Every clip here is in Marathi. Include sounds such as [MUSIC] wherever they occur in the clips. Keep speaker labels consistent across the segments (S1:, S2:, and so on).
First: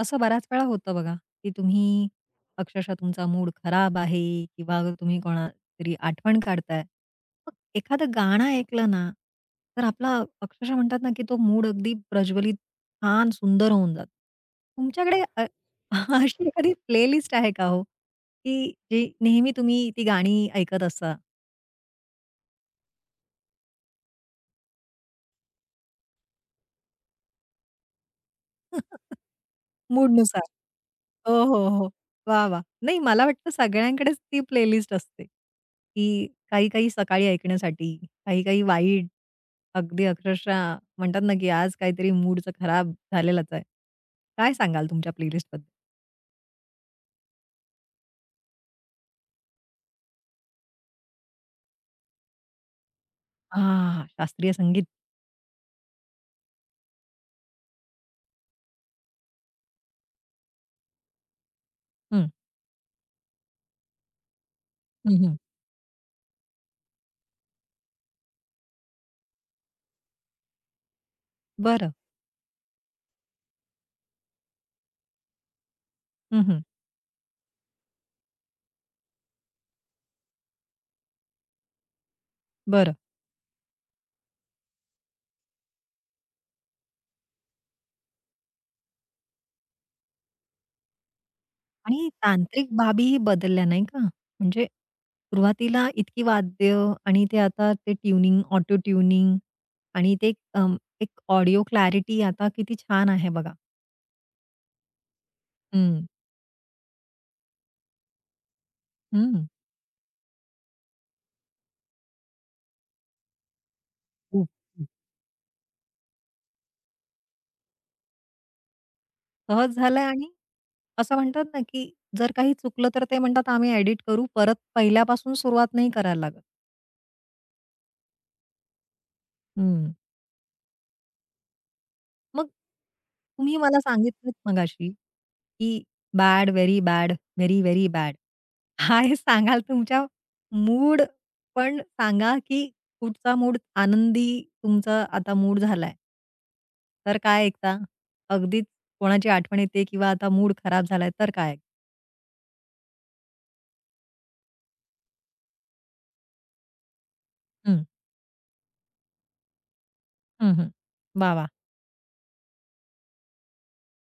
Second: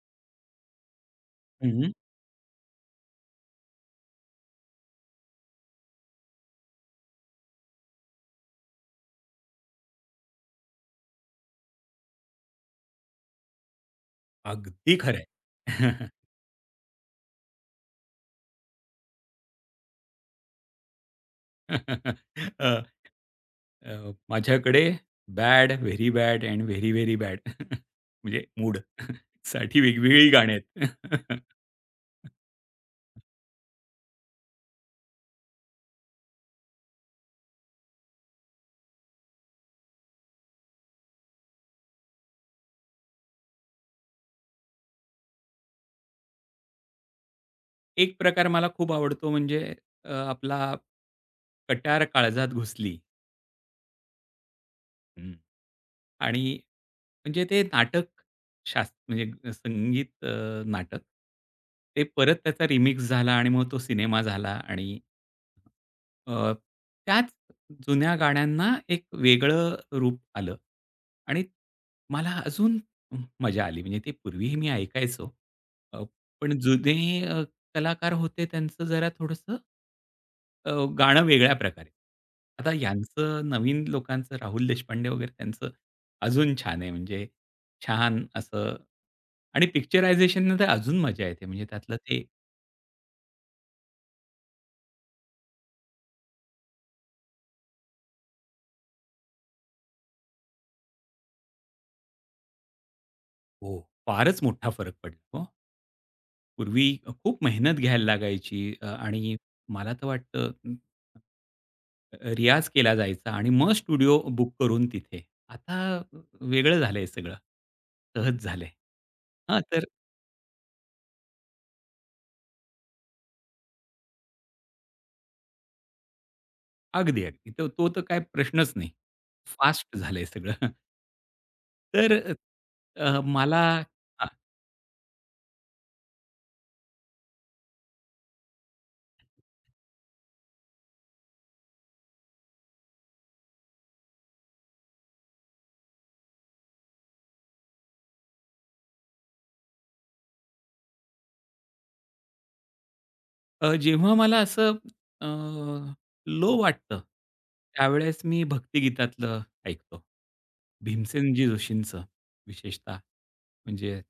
S1: असं बऱ्याच वेळा होतं बघा, की
S2: हं, हं.
S1: तुम्ही अक्षरशः तुमचा मूड खराब आहे किंवा तुम्ही कोणातरी आठवण काढताय. मग एखादं गाणं ऐकलं ना, तर आपला अक्षरशः म्हणतात ना, की तो मूड अगदी प्रज्वलित, छान, सुंदर होऊन जातो.
S2: अगदी खरं
S1: तुमच्याकडे
S2: आहे.
S1: [LAUGHS] अशी एखादी प्लेलिस्ट आहे का हो, की जी नेहमी तुम्ही ती गाणी ऐकत असता.
S2: [LAUGHS] अ, अ, माझ्याकडे bad, very bad and very, very bad [LAUGHS] म्हणजे मूड
S1: [LAUGHS]
S2: [LAUGHS] साठी वेगवेगळी
S1: मूडनुसार?
S2: गाणी आहेत.
S1: हो, हो, हो. वाह, वाह! नाही,
S2: [LAUGHS]
S1: मला वाटतं सगळ्यांकडेच ती प्लेलिस्ट असते, की काही-काही सकाळी ऐकण्यासाठी, काही-काही वाईट, अगदी अक्षरशः म्हणतात ना, की आज काहीतरी मूडचं खराब झालेलाच आहे. काय सांगाल तुमच्या प्लेलिस्टबद्दल?
S2: एक प्रकार मला खूप आवडतो, म्हणजे आपला कट्यार काळजात घुसली.
S1: हां, शास्त्रीय संगीत.
S2: हं. आणि म्हणजे ते नाटक, म्हणजे संगीत नाटक. ते
S1: हं,
S2: परत त्याचा रिमिक्स झाला आणि मग तो सिनेमा झाला आणि
S1: हं, हं.
S2: अ, त्याच जुन्या गाण्यांना एक वेगळं रूप आलं आणि
S1: बरं.
S2: मला अजून मजा आली. म्हणजे ते पूर्वीही मी ऐकायचो. अ,
S1: हं,
S2: पण
S1: हं.
S2: जुने कलाकार होते त्यांचं जरा थोडंसं अ, गाणं वेगळ्या प्रकारे. आता
S1: बरं.
S2: यांचं नवीन लोकांचं, राहुल देशपांडे वगैरे त्यांचं अजून छान आहे, म्हणजे छान असं. आणि पिक्चरायझेशनने तर अजून मजा येते. म्हणजे त्यातलं
S1: आणि
S2: ते.
S1: तांत्रिक बाबीही बदलल्या नाही का? म्हणजे सुरुवातीला इतकी वाद्य आणि ते आता ते ट्यूनिंग, ऑटो ट्यूनिंग आणि ते अं, एक ऑडिओ क्लॅरिटी आता किती छान आहे बघा.
S2: हो, फारच मोठा फरक पडला हो.
S1: हं,
S2: पूर्वी खूप मेहनत घ्यायला लागायची, आणि
S1: हं.
S2: मला तर वाटतं, रियाज केला जायचा आणि मग स्टुडिओ
S1: खूप,
S2: बुक करून
S1: हं.
S2: तिथे. आता वेगळं झालंय सगळं. सहज झालंय. हां,
S1: सहज
S2: तर
S1: झालंय आणि असं म्हणतात ना, की जर काही चुकलं तर ते म्हणतात आम्ही एडिट करू. परत पहिल्यापासून सुरुवात नाही करायला लागत.
S2: अगदी, अगदी. तो तो तर काय प्रश्नच नाही.
S1: हं.
S2: फास्ट झालंय सगळं. [LAUGHS] तर अ,
S1: मग
S2: अ,
S1: तुम्ही
S2: मला
S1: मला
S2: हां,
S1: सांगितलत मगाशी, की bad, very bad, very, very bad. काय [LAUGHS] सांगाल तुमच्या मूड पण सांगा, की कुठचा मूड आनंदी तुमचा आता मूड झालाय? तर काय ऐकता? अगदीच कोणाची आठवण येते किंवा आता मूड खराब झालाय तर काय?
S2: जेव्हा मला असं लो वाटतं,
S1: हं,
S2: त्यावेळेस मी भक्तिगीतातलं ऐकतो.
S1: हं, हं. वाह,
S2: भीमसेनजी
S1: वाह!
S2: जोशींचं विशेषतः, म्हणजे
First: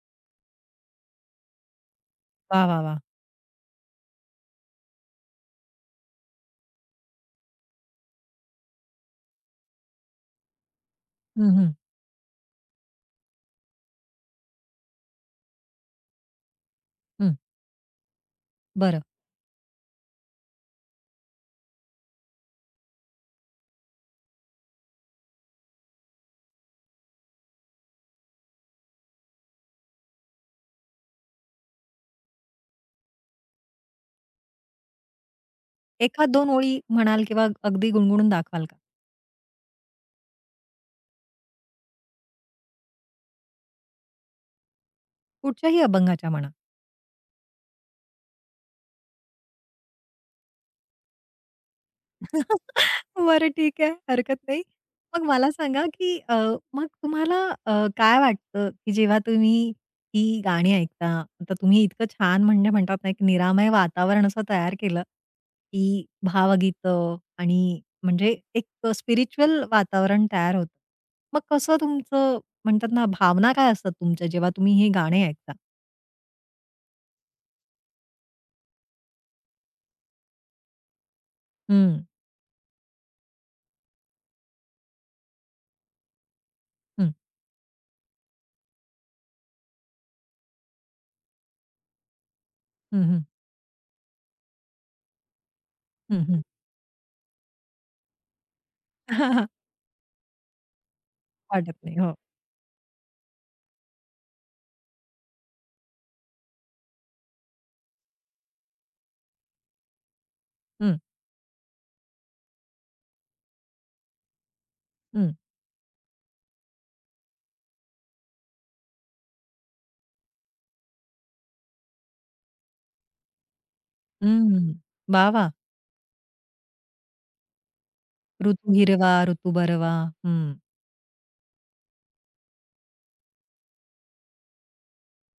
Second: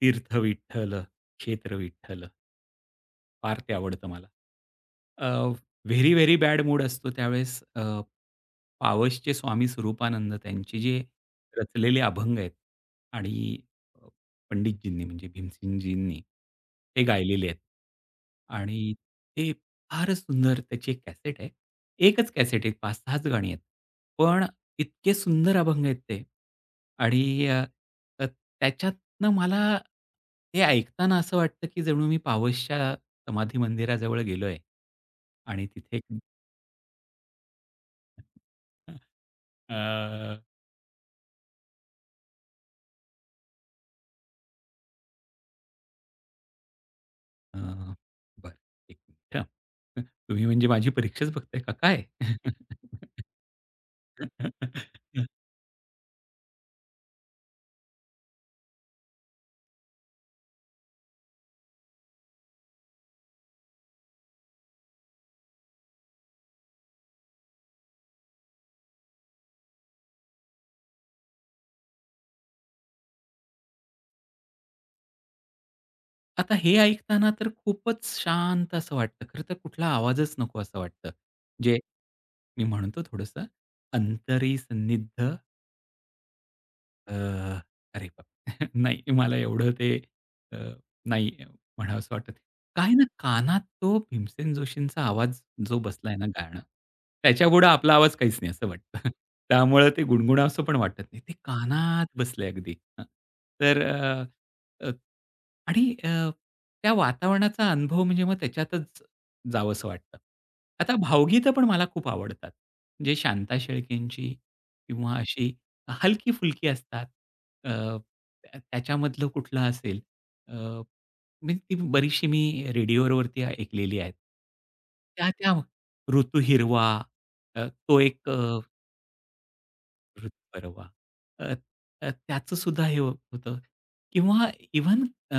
S2: तीर्थ विठ्ठल, क्षेत्र विठ्ठल.
S1: वाह, वाह, वाह!
S2: फार ते आवडतं मला. अ, व्हेरी, व्हेरी बॅड मूड असतो त्यावेळेस पावसचे स्वामी स्वरूपानंद त्यांचे जे
S1: हं, हं,
S2: रचलेले अभंग आहेत आणि अ, पंडितजींनी, म्हणजे भीमसेनजींनी, ते
S1: हं.
S2: गायलेले आहेत. आणि
S1: बरं.
S2: ते फारच सुंदर. त्याची एक कॅसेट आहे. एकच कॅसेट आहे, 5-6च गाणी आहेत. पण इतके सुंदर अभंग आहेत ते. आणि अ, अ, त्याच्यातनं मला ते ऐकताना असं वाटतं, की जणू मी पावसच्या समाधी मंदिराजवळ गेलोय आणि तिथे एक.
S1: एखाद 2 ओळी म्हणाल किंवा अगदी गुणगुणून दाखवाल का?
S2: अ,
S1: कुठच्याही अभंगाच्या म्हणा.
S2: अ, बरं, एक मिनिट हं. तुम्ही म्हणजे माझी परीक्षाच बघताय का काय?
S1: [LAUGHS] बरं, ठीक आहे, हरकत नाही. मग
S2: [LAUGHS]
S1: मला सांगा, की मग तुम्हाला काय वाटतं, की जेव्हा तुम्ही ही गाणी ऐकता, आता तुम्ही इतकं छान म्हणजे म्हणतात ना, एक निरामय वातावरण असं तयार केलं, की भावगीतं आणि म्हणजे एक स्पिरिच्युअल वातावरण तयार होतं. मग कसं तुमचं म्हणतात ना, भावना काय असतात तुमच्या जेव्हा तुम्ही हे गाणे ऐकता?
S2: आता हे ऐकताना तर खूपच शांत असं वाटतं. खरं तर कुठला आवाजच नको असं वाटतं. जे
S1: हं,
S2: मी म्हणतो थोडंसं, अंतरी सन्निध. अ,
S1: हं,
S2: अरे बाप! [LAUGHS] नाही, मला एवढं ते अ, नाही म्हणावसं वाटत. काय
S1: हं,
S2: ना,
S1: हं,
S2: कानात तो भीमसेन जोशींचा आवाज जो बसलाय
S1: हं,
S2: ना
S1: हं.
S2: गाणं, त्याच्यापुढं आपला आवाज काहीच नाही असं वाटतं. [LAUGHS]
S1: [LAUGHS]
S2: त्यामुळं ते गुणगुणावसं पण वाटत नाही. ते
S1: वाटत नाही.
S2: कानात
S1: हो.
S2: बसलंय अगदी. हं. तर अ, अ, आणि अ, त्या वातावरणाचा अनुभव, म्हणजे मग त्याच्यातच जावंसं वाटतं. आता
S1: हं,
S2: भावगीतं पण मला खूप आवडतात. म्हणजे शांता शेळकेंची किंवा
S1: हं,
S2: अशी हलकी-फुलकी असतात. अ, त्या त्याच्यामधलं कुठलं असेल, अ, म्हणजे ती बरीचशी मी रेडिओवरती ऐकलेली आहेत.
S1: हं.
S2: त्या,
S1: वाह! वाह!
S2: त्या ऋतू हिरवा, तो एक,
S1: ऋतू हिरवा, ऋतू बरवा.
S2: ऋतू
S1: हं.
S2: परवा. अ, अ, त्याचं सुद्धा हे होतं. किंवा इव्हन अ,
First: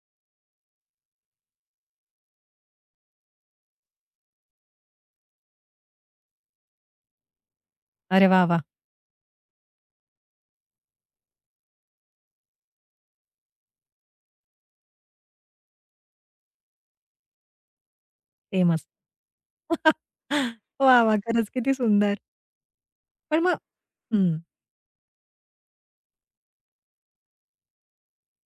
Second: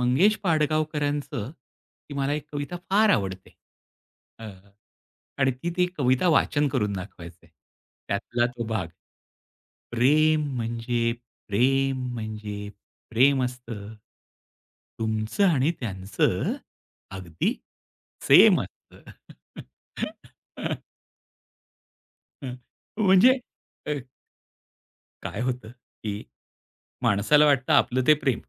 S2: मंगेश पाडगावकरांचं, ती मला एक कविता फार आवडते. आणि ती ती कविता वाचन करून दाखवायचंय.
S1: अरे वाह!
S2: त्यातला
S1: वाह!
S2: तो भाग. प्रेम म्हणजे प्रेम, म्हणजे प्रेम असतं. तुमचं आणि त्यांचं अगदी सेम
S1: सेमच.
S2: असतं. [LAUGHS]
S1: वाह! वाह! [LAUGHS] खरंच किती सुंदर.
S2: म्हणजे,
S1: पण मग
S2: अ,
S1: हं,
S2: काय होतं, की माणसाला वाटतं आपलं ते प्रेम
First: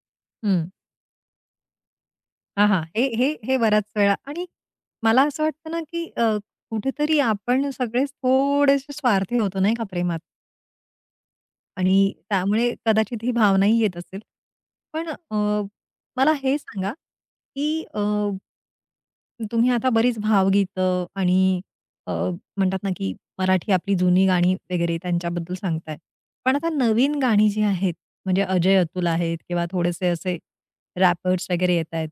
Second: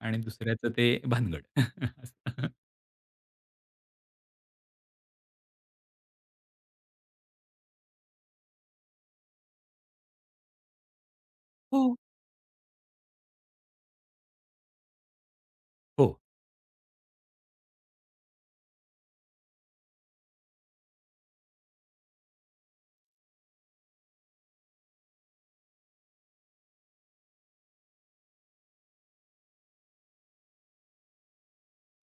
S2: आणि
S1: हं.
S2: दुसऱ्याचं ते भानगड. [LAUGHS] असं.
S1: हां, हे हे हे बऱ्याच वेळा आणि मला असं वाटतं ना, की कुठेतरी आपण सगळेच थोडेसे स्वार्थी होतो नाही का प्रेमात
S2: हो.
S1: आणि त्यामुळे कदाचित ही भावनाही येत असेल. पण
S2: हो,
S1: मला हे सांगा, की तुम्ही आता बरीच भावगीतं आणि अ, म्हणतात ना, की मराठी आपली जुनी गाणी वगैरे त्यांच्याबद्दल सांगताय. पण आता नवीन गाणी जी आहेत, म्हणजे अजय अतुल आहेत किंवा थोडेसे असे रॅपर्स वगैरे येत आहेत.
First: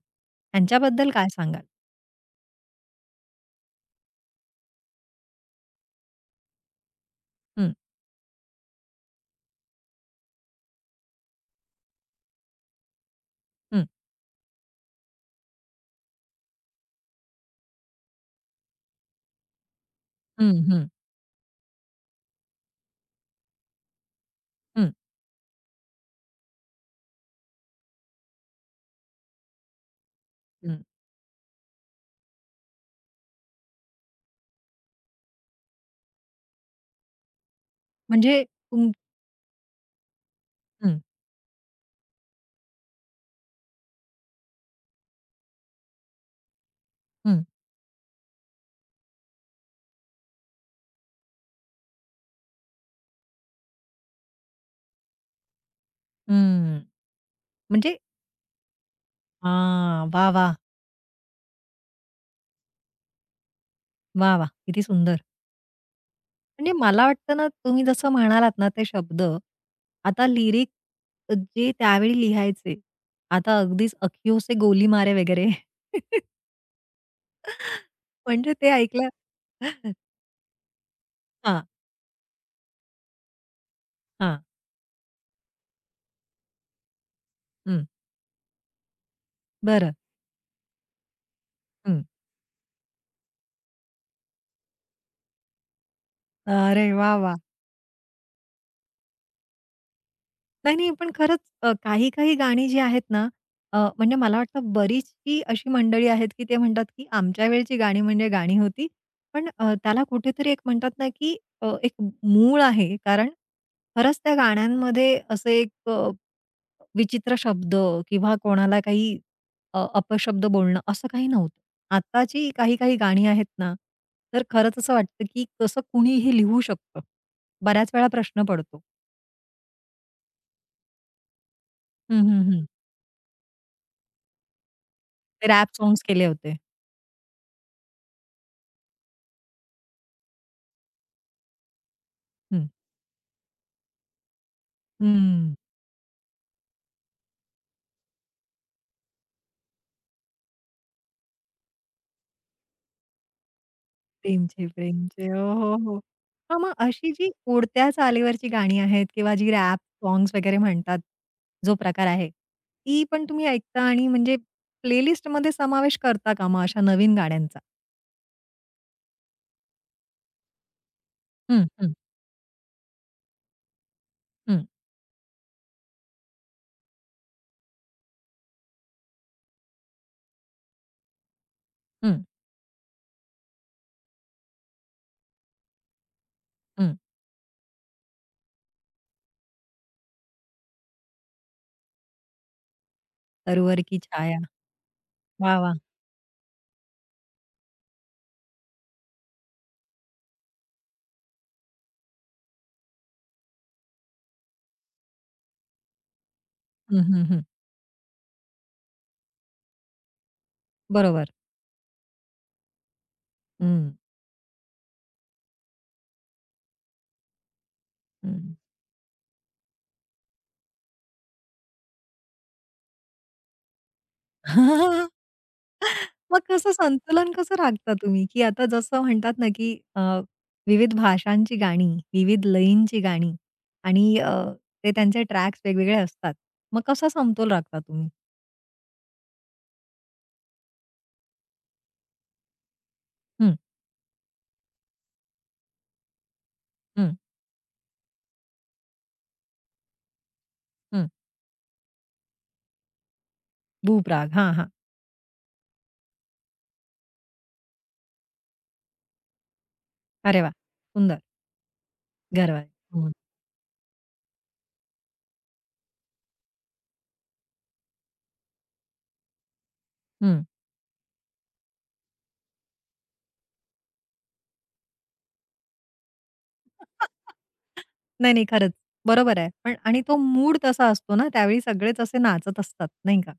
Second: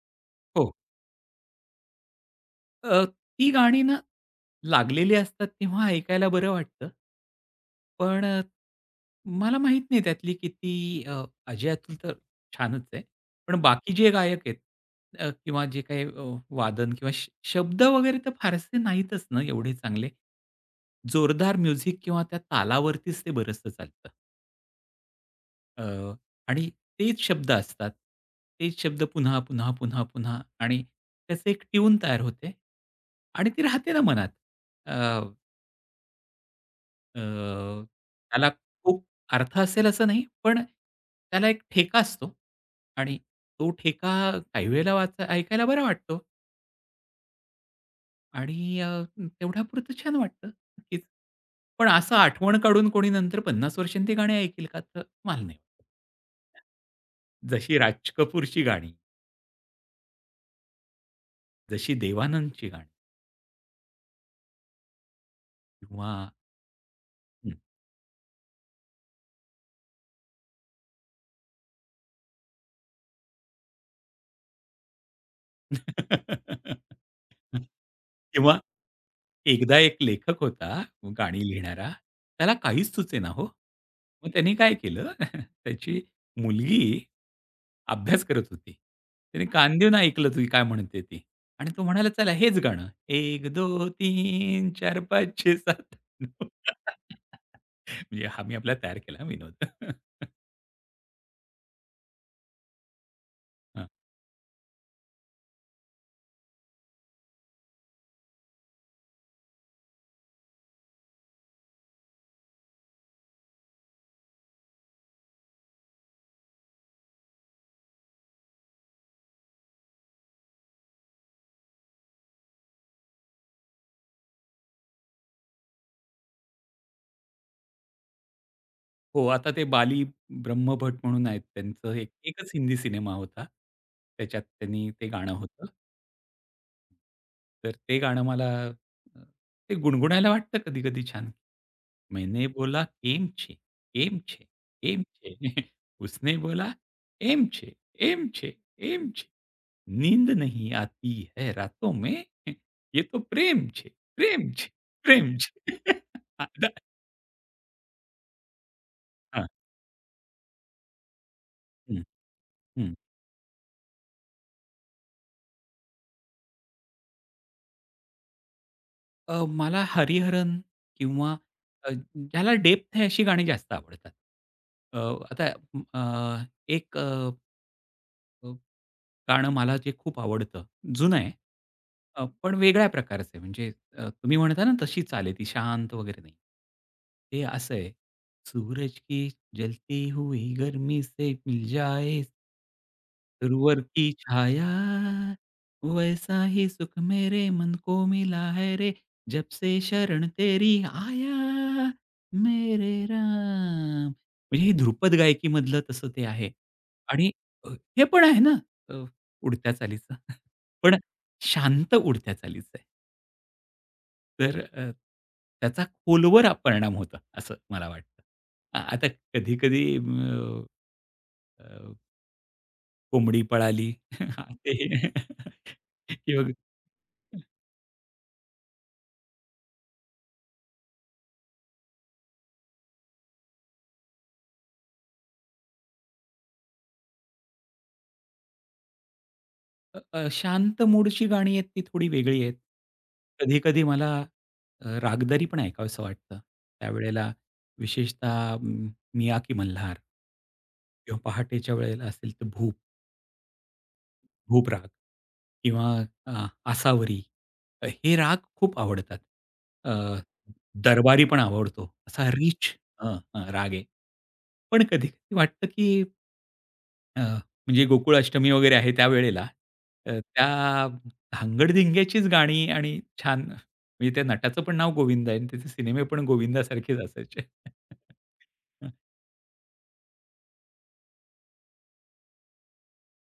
S2: हो.
S1: त्यांच्याबद्दल काय सांगाल?
S2: अ, ती गाणी ना, लागलेली असतात तेव्हा ऐकायला बरं वाटतं.
S1: हं,
S2: पण मला माहीत नाही त्यातली किती. अजय अतुल तर छानच आहे. पण
S1: हं,
S2: बाकी जे गायक आहेत, किंवा जे काही वादन किंवा शब्द वगैरे, तर फारसे नाहीतच ना एवढे चांगले.
S1: हं, हं,
S2: जोरदार म्युझिक किंवा त्या तालावरतीच ते बरचसं चालतं.
S1: हं,
S2: अ, आणि तेच शब्द असतात. तेच शब्द पुन्हा, पुन्हा, पुन्हा, पुन्हा, आणि
S1: हं.
S2: त्याचं एक ट्यून तयार होते आणि ती राहते ना मनात. अ, अ,
S1: म्हणजे
S2: त्याला
S1: तुम
S2: खूप अर्थ असेल असं नाही, पण
S1: हं,
S2: त्याला एक ठेका असतो आणि तो ठेका काही वेळेला वाचा ऐकायला बरा वाटतो
S1: हं,
S2: आणि तेवढ्यापुरतं छान वाटतं नक्कीच. पण असं आठवण काढून कोणी नंतर 50 वर्षांनी ती गाणी ऐकेल का? तर मला नाही वाटत.
S1: हं.
S2: जशी
S1: म्हणजे
S2: राज कपूरची गाणी,
S1: हां. वाह, वाह!
S2: जशी देवानंदची गाणी,
S1: वाह, वाह! किती सुंदर.
S2: किंवा
S1: म्हणजे मला वाटतं ना,
S2: हं.
S1: तुम्ही जसं म्हणालात ना ते शब्द, आता लिरिक जे त्यावेळी लिहायचे, आता अगदीच अखियों से गोली मारे वगैरे. [LAUGHS]
S2: [LAUGHS]
S1: म्हणजे
S2: किंवा,
S1: ते ऐकलं.
S2: एकदा एक लेखक होता गाणी
S1: हां,
S2: लिहिणारा, त्याला काहीच सुचेना हो. मग
S1: हां.
S2: त्याने काय केलं? [LAUGHS] त्याची मुलगी
S1: हं.
S2: अभ्यास करत होती. त्याने कान
S1: बरं.
S2: देऊन ऐकलं ती काय म्हणते ती, आणि तो
S1: हं.
S2: म्हणाला, "चला हेच गाणं, 1, 2, 3, 4, 5, 6, 7."
S1: अरे वाह! वाह!
S2: [LAUGHS] म्हणजे हा मी आपला तयार केला विनोद. [LAUGHS]
S1: नाही, नाही. पण खरंच काही-काही गाणी जी आहेत ना, म्हणजे मला वाटतं बरीचशी अशी मंडळी आहेत, की ते म्हणतात, की आमच्या वेळची गाणी म्हणजे गाणी होती. पण त्याला कुठेतरी एक म्हणतात ना, की एक मूळ आहे. कारण खरंच त्या गाण्यांमध्ये असे एक विचित्र शब्द किंवा कोणाला काही अपशब्द बोलणं असं काही नव्हतं. आत्ताची काही-काही गाणी आहेत ना, तर खरंच असं वाटतं, की कसं कुणीही लिहू शकतं. बऱ्याच वेळा प्रश्न पडतो.
S2: हो, आता ते बाली ब्रह्मभट म्हणून आहेत. त्यांचं एक
S1: हं, हं,
S2: एकच
S1: हं.
S2: हिंदी सिनेमा होता. त्याच्यात त्यांनी ते गाणं
S1: ते
S2: होतं.
S1: रॅप सॉन्ग्स केले होते.
S2: तर ते गाणं मला अ, ते गुणगुणायला वाटतं कधी-कधी छान. मैने
S1: हं.
S2: बोला, "एम छे, एम छे, एम छे."
S1: हं.
S2: [LAUGHS] उसने बोला, "एम छे, एम छे, एम छे. नींद नहीं आती है रातों में. [LAUGHS] ये तो प्रेम छे, प्रेम
S1: प्रेमचे,
S2: छे,
S1: प्रेमचे.
S2: प्रेम
S1: हो,
S2: छे."
S1: हो, हो. हां, मग
S2: [LAUGHS]
S1: अशी जी उडत्या चालीवरची गाणी आहेत किंवा
S2: हां.
S1: जी रॅप सॉन्ग्स वगैरे म्हणतात, जो प्रकार आहे,
S2: हं.
S1: ती पण तुम्ही ऐकता आणि म्हणजे प्लेलिस्टमध्ये समावेश करता का मग अशा नवीन गाण्यांचा?
S2: मला हरिहरन किंवा
S1: हं, हं,
S2: ज्याला डेप्थ आहे, अशी गाणी जास्त आवडतात.
S1: हं,
S2: अ, आता म, अ, एक गाणं मला जे खूप आवडतं. जुनं आहे.
S1: हं,
S2: पण वेगळ्या प्रकारचं आहे. म्हणजे, तुम्ही म्हणता ना तशी चाल आहे, ती शांत वगैरे नाही.
S1: हं.
S2: ते असं आहे. सूरज की जलती हुई गर्मी से मिल जाए दूरवर
S1: "तरुवर की
S2: की
S1: छाया."
S2: छाया,
S1: वाह, वाह!
S2: वैसा ही सुख मेरे मन को मिला है रे, जब से शरण तेरी आया, मेरे राम. म्हणजे हे ध्रुपद गायकीमधलं तसं ते आहे.
S1: हं, हं,
S2: आणि
S1: हं.
S2: अ, हे पण आहे ना. उडत्या चालीचा. [LAUGHS] पण
S1: बरोबर.
S2: शांत उडत्या चालीचा आहे.
S1: हं,
S2: तर त्याचा खोलवर परिणाम होतो असं मला वाटतं.
S1: हं.
S2: आता कधी-कधी अ, अ, कोंबडी पळाली [LAUGHS] ते,
S1: मग
S2: किंवा
S1: कसं संतुलन कसं राखता तुम्ही? की आता जसं म्हणतात ना, की विविध भाषांची गाणी, विविध लयींची गाणी आणि ते त्यांचे ट्रॅक्स वेगवेगळे असतात. मग कसा समतोल राखता तुम्ही?
S2: अ, अ, शांत मूडची गाणी आहेत ती थोडी वेगळी आहेत.
S1: हं,
S2: कधी-कधी मला रागदारी पण ऐकावसं वाटतं.
S1: हं,
S2: त्यावेळेला विशेषतः मियाकी मल्हार,
S1: हं.
S2: किंवा पहाटेच्या वेळेला असेल तर भूप.
S1: भूपराग. हां,
S2: भूप
S1: हां.
S2: राग, किंवा आसावरी, हे राग खूप आवडतात. अ,
S1: अरे वा, सुंदर.
S2: दरबारी पण आवडतो. असा
S1: गरवारे.
S2: रिच
S1: हं,
S2: हं, हं, राग आहे. पण कधी-कधी वाटतं, की अ, म्हणजे गोकुळाष्टमी वगैरे आहे त्यावेळेला,
S1: हं.
S2: त्या धांगड-धिंग्याचीच गाणी आणि छान, म्हणजे त्या नटाचं पण नाव गोविंदा आहे आणि त्याचे सिनेमे पण गोविंदासारखेच असायचे.
S1: नाही, नाही. खरंच.
S2: [LAUGHS]
S1: बरोबर आहे. पण आणि तो मूड तसा असतो ना, त्यावेळी सगळेच असे नाचत असतात, नाही का?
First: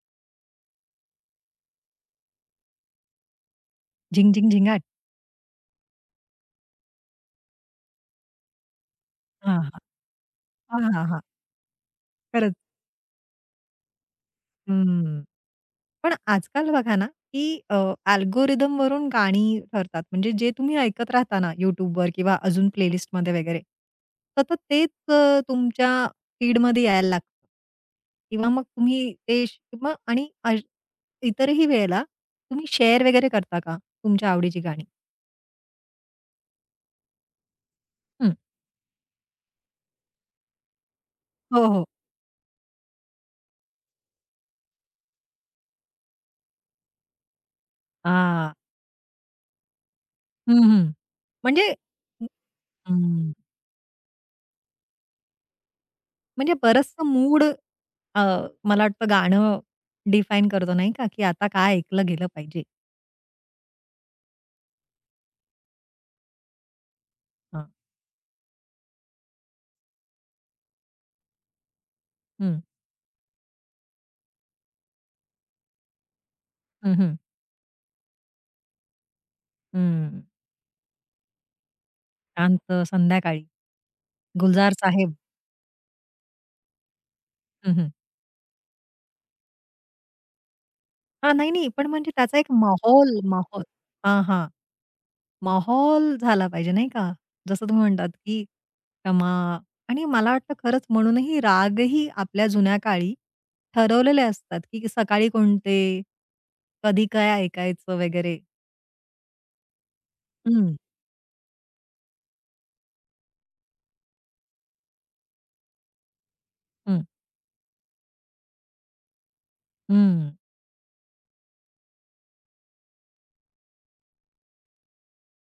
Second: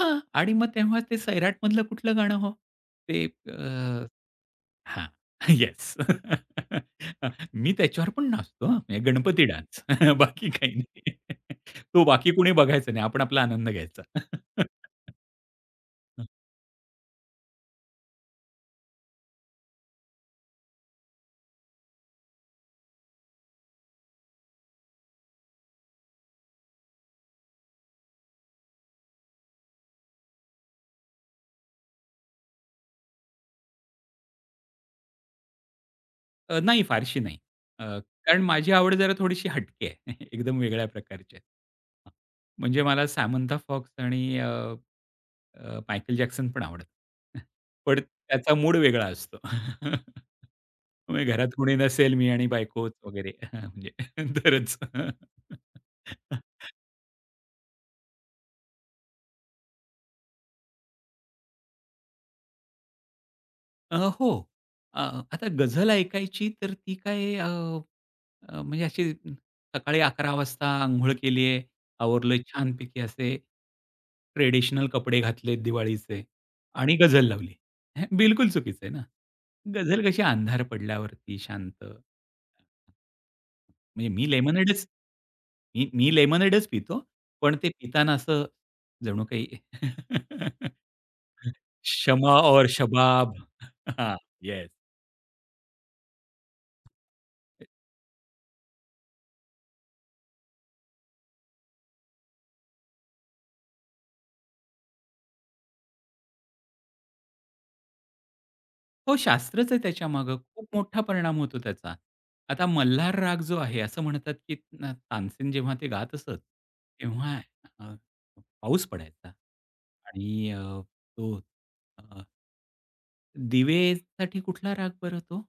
S2: हां, आणि मग तेव्हा ते सैराटमधलं कुठलं गाणं हो? ते,
S1: झिंग, झिंग, झिंगाट.
S2: हां. येस. [LAUGHS] मी त्याच्यावर पण नाचतो हां. म्हणजे गणपती
S1: हां, हां.
S2: डान्स. [LAUGHS] बाकी काही
S1: हां, हां,
S2: नाही.
S1: हां.
S2: [LAUGHS] तो बाकी कोणी
S1: खरंच.
S2: बघायचं नाही. आपण आपला आनंद घ्यायचा. [LAUGHS]
S1: हं. पण
S2: हं.
S1: आजकाल बघा ना, की अल्गोरिदम अल्गोरिथमवरून गाणी ठरतात. म्हणजे जे तुम्ही ऐकत राहता ना YouTubeवर किंवा अजून प्लेलिस्टमध्ये वगैरे, सतत तेच तुमच्या फीडमध्ये यायला लागतं किंवा मग तुम्ही ते मग आणि इतरही वेळेला तुम्ही शेअर वगैरे करता का तुमच्या आवडीची गाणी?
S2: नाही, फारशी नाही. अ,
S1: हं.
S2: कारण माझी आवड जरा थोडीशी हटकी आहे. [LAUGHS] एकदम वेगळ्या प्रकारची आहे.
S1: हो, हो.
S2: हां. म्हणजे मला सामंथा फॉक्स आणि मायकेल जॅक्सन पण आवडतं. [LAUGHS] पण
S1: हां.
S2: त्याचा मूड वेगळा असतो. [LAUGHS]
S1: हं, हं.
S2: म्हणजे घरात कोणी
S1: म्हणजे
S2: नसेल, मी आणि बायकोच वगैरे,
S1: हं.
S2: [LAUGHS] म्हणजे [LAUGHS] तरच.
S1: म्हणजे
S2: [LAUGHS]
S1: बरचसं मूड मला वाटतं गाणं डिफाईन करतो नाही का, की आता काय ऐकलं गेलं पाहिजे?
S2: हो. अ, आता गझल ऐकायची तर ती काय, अ,
S1: हां.
S2: अ, म्हणजे अशी सकाळी 11:00 वाजता अंघोळ केली आहे, आवरलं
S1: हं.
S2: छानपैकी, असे ट्रेडिशनल कपडे घातलेत दिवाळीचे,
S1: हं,
S2: आणि
S1: हं.
S2: गझल लावली. हे बिलकुल चुकीचं आहे ना. गझल
S1: हं.
S2: कशी अंधार पडल्यावरती, शांत.
S1: शांत संध्याकाळी.
S2: म्हणजे मी
S1: गुलजार
S2: लेमोनेडच
S1: साहेब.
S2: मी मी लेमोनेडच पितो. पण ते
S1: हं, हं.
S2: पिताना असं जणू काही. [LAUGHS]
S1: हां, नाही, नाही. पण म्हणजे
S2: शमा
S1: त्याचा एक
S2: और
S1: माहौल
S2: शबाब.
S1: माहौल
S2: हां,
S1: हां, हां.
S2: येस.
S1: माहौल झाला पाहिजे नाही का? जसं तुम्ही म्हणतात, की क्षमा आणि मला वाटतं खरंच म्हणूनही रागही आपल्या जुन्या काळी ठरवलेले असतात, की सकाळी कोणते, कधी काय ऐकायचं वगैरे.
S2: हो, शास्त्रच आहे त्याच्यामागे. खूप
S1: हं,
S2: मोठा परिणाम होतो त्याचा. आता मल्हार राग जो आहे, असं म्हणतात की तानसेन जेव्हा ते गात असत,
S1: हं,
S2: तेव्हा अ, पाऊस पडायचा.
S1: हं.
S2: आणि अ, तो अ दिवेसाठी कुठला राग बरं तो?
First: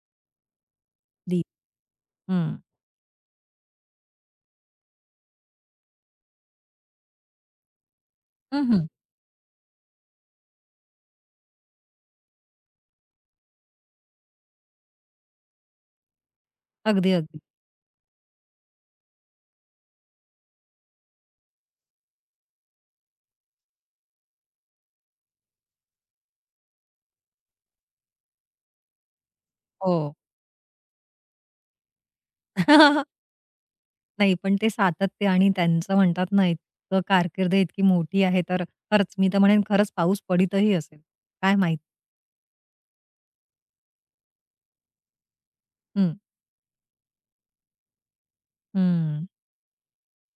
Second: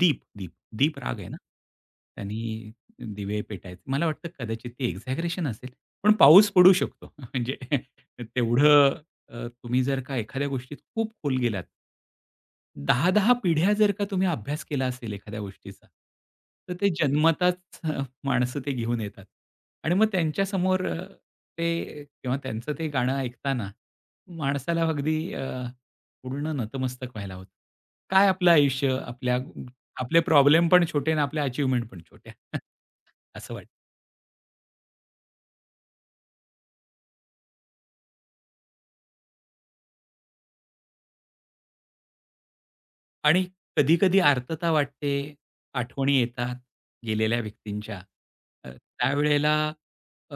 S2: दीप, दीप, दीप राग आहे हं. ना.
S1: दी हं.
S2: त्यांनी दिवे पेटायचे. मला वाटतं कदाचित ते एक्झॅगरेशन असेल. पण पाऊस पडू शकतो. [LAUGHS] म्हणजे
S1: हं, हं.
S2: तेवढं, तुम्ही जर का एखाद्या गोष्टीत खूप खोल गेलात, 10-10 पिढ्या जर का तुम्ही अभ्यास केला असेल एखाद्या गोष्टीचा, तर ते
S1: अगदी, अगदी.
S2: जन्मताच, माणसं ते घेऊन येतात. आणि मग त्यांच्यासमोर, ते किंवा त्यांचं ते गाणं ऐकताना, माणसाला अगदी पूर्ण नतमस्तक व्हायला होतं. काय आपलं आयुष्य, आपल्या
S1: हो.
S2: आपले प्रॉब्लेम पण छोटे आणि आपल्या अचीव्हमेंट पण छोट्या. [LAUGHS]
S1: [LAUGHS]
S2: असं वाटतं.
S1: नाही, पण ते सातत्य आणि त्यांचं म्हणतात ना, इतकं कारकीर्द इतकी मोठी आहे, तर खरंच मी तर म्हणेन खरंच पाऊस पडतही असेल. काय माहीत?
S2: आणि कधी-कधी आर्तता वाटते,
S1: हं,
S2: आठवणी येतात गेलेल्या व्यक्तींच्या.
S1: हं,
S2: त्यावेळेला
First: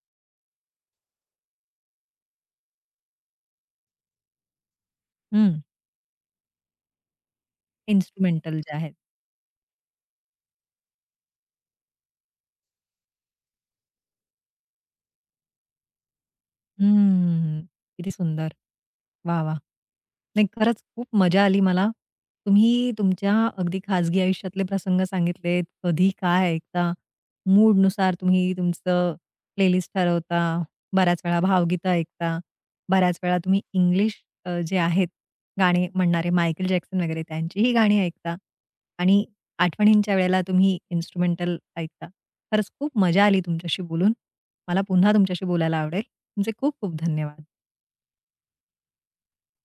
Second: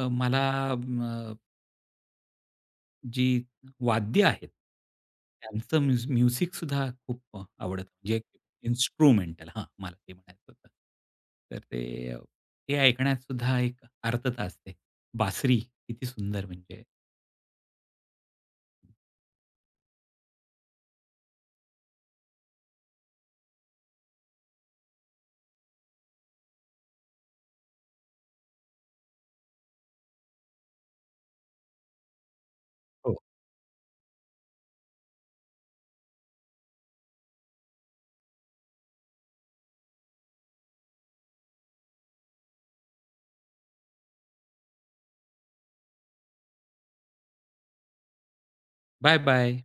S2: मला, अ, जी वाद्य आहेत,
S1: हं.
S2: त्यांचं म्युझिक सुद्धा खूप आवडतं. म्हणजे
S1: इन्स्ट्रुमेंटल जे आहेत.
S2: इन्स्ट्रुमेंटल, हां, मला ते म्हणायचं होतं. तर ते ऐकण्यात सुद्धा एक आर्तता असते. बासरी किती सुंदर, म्हणजे.
S1: हम्म. किती सुंदर. वाह, वाह! नाही, खरंच खूप मजा आली मला. तुम्ही तुमच्या अगदी खाजगी आयुष्यातले प्रसंग सांगितलेत. कधी काय ऐकता, मूडनुसार तुम्ही तुमचं प्लेलिस्ट ठरवता. बऱ्याच वेळा भावगीतं ऐकता.
S2: हो.
S1: बऱ्याच वेळा तुम्ही इंग्लिश जे आहेत गाणी म्हणणारे मायकेल जॅक्सन वगैरे त्यांचीही गाणी ऐकता आणि आठवणींच्या वेळेला तुम्ही इन्स्ट्रुमेंटल ऐकता. खरंच खूप मजा आली तुमच्याशी बोलून. मला पुन्हा तुमच्याशी बोलायला आवडेल. तुमचे खूप खूप धन्यवाद.
S2: "Bye bye."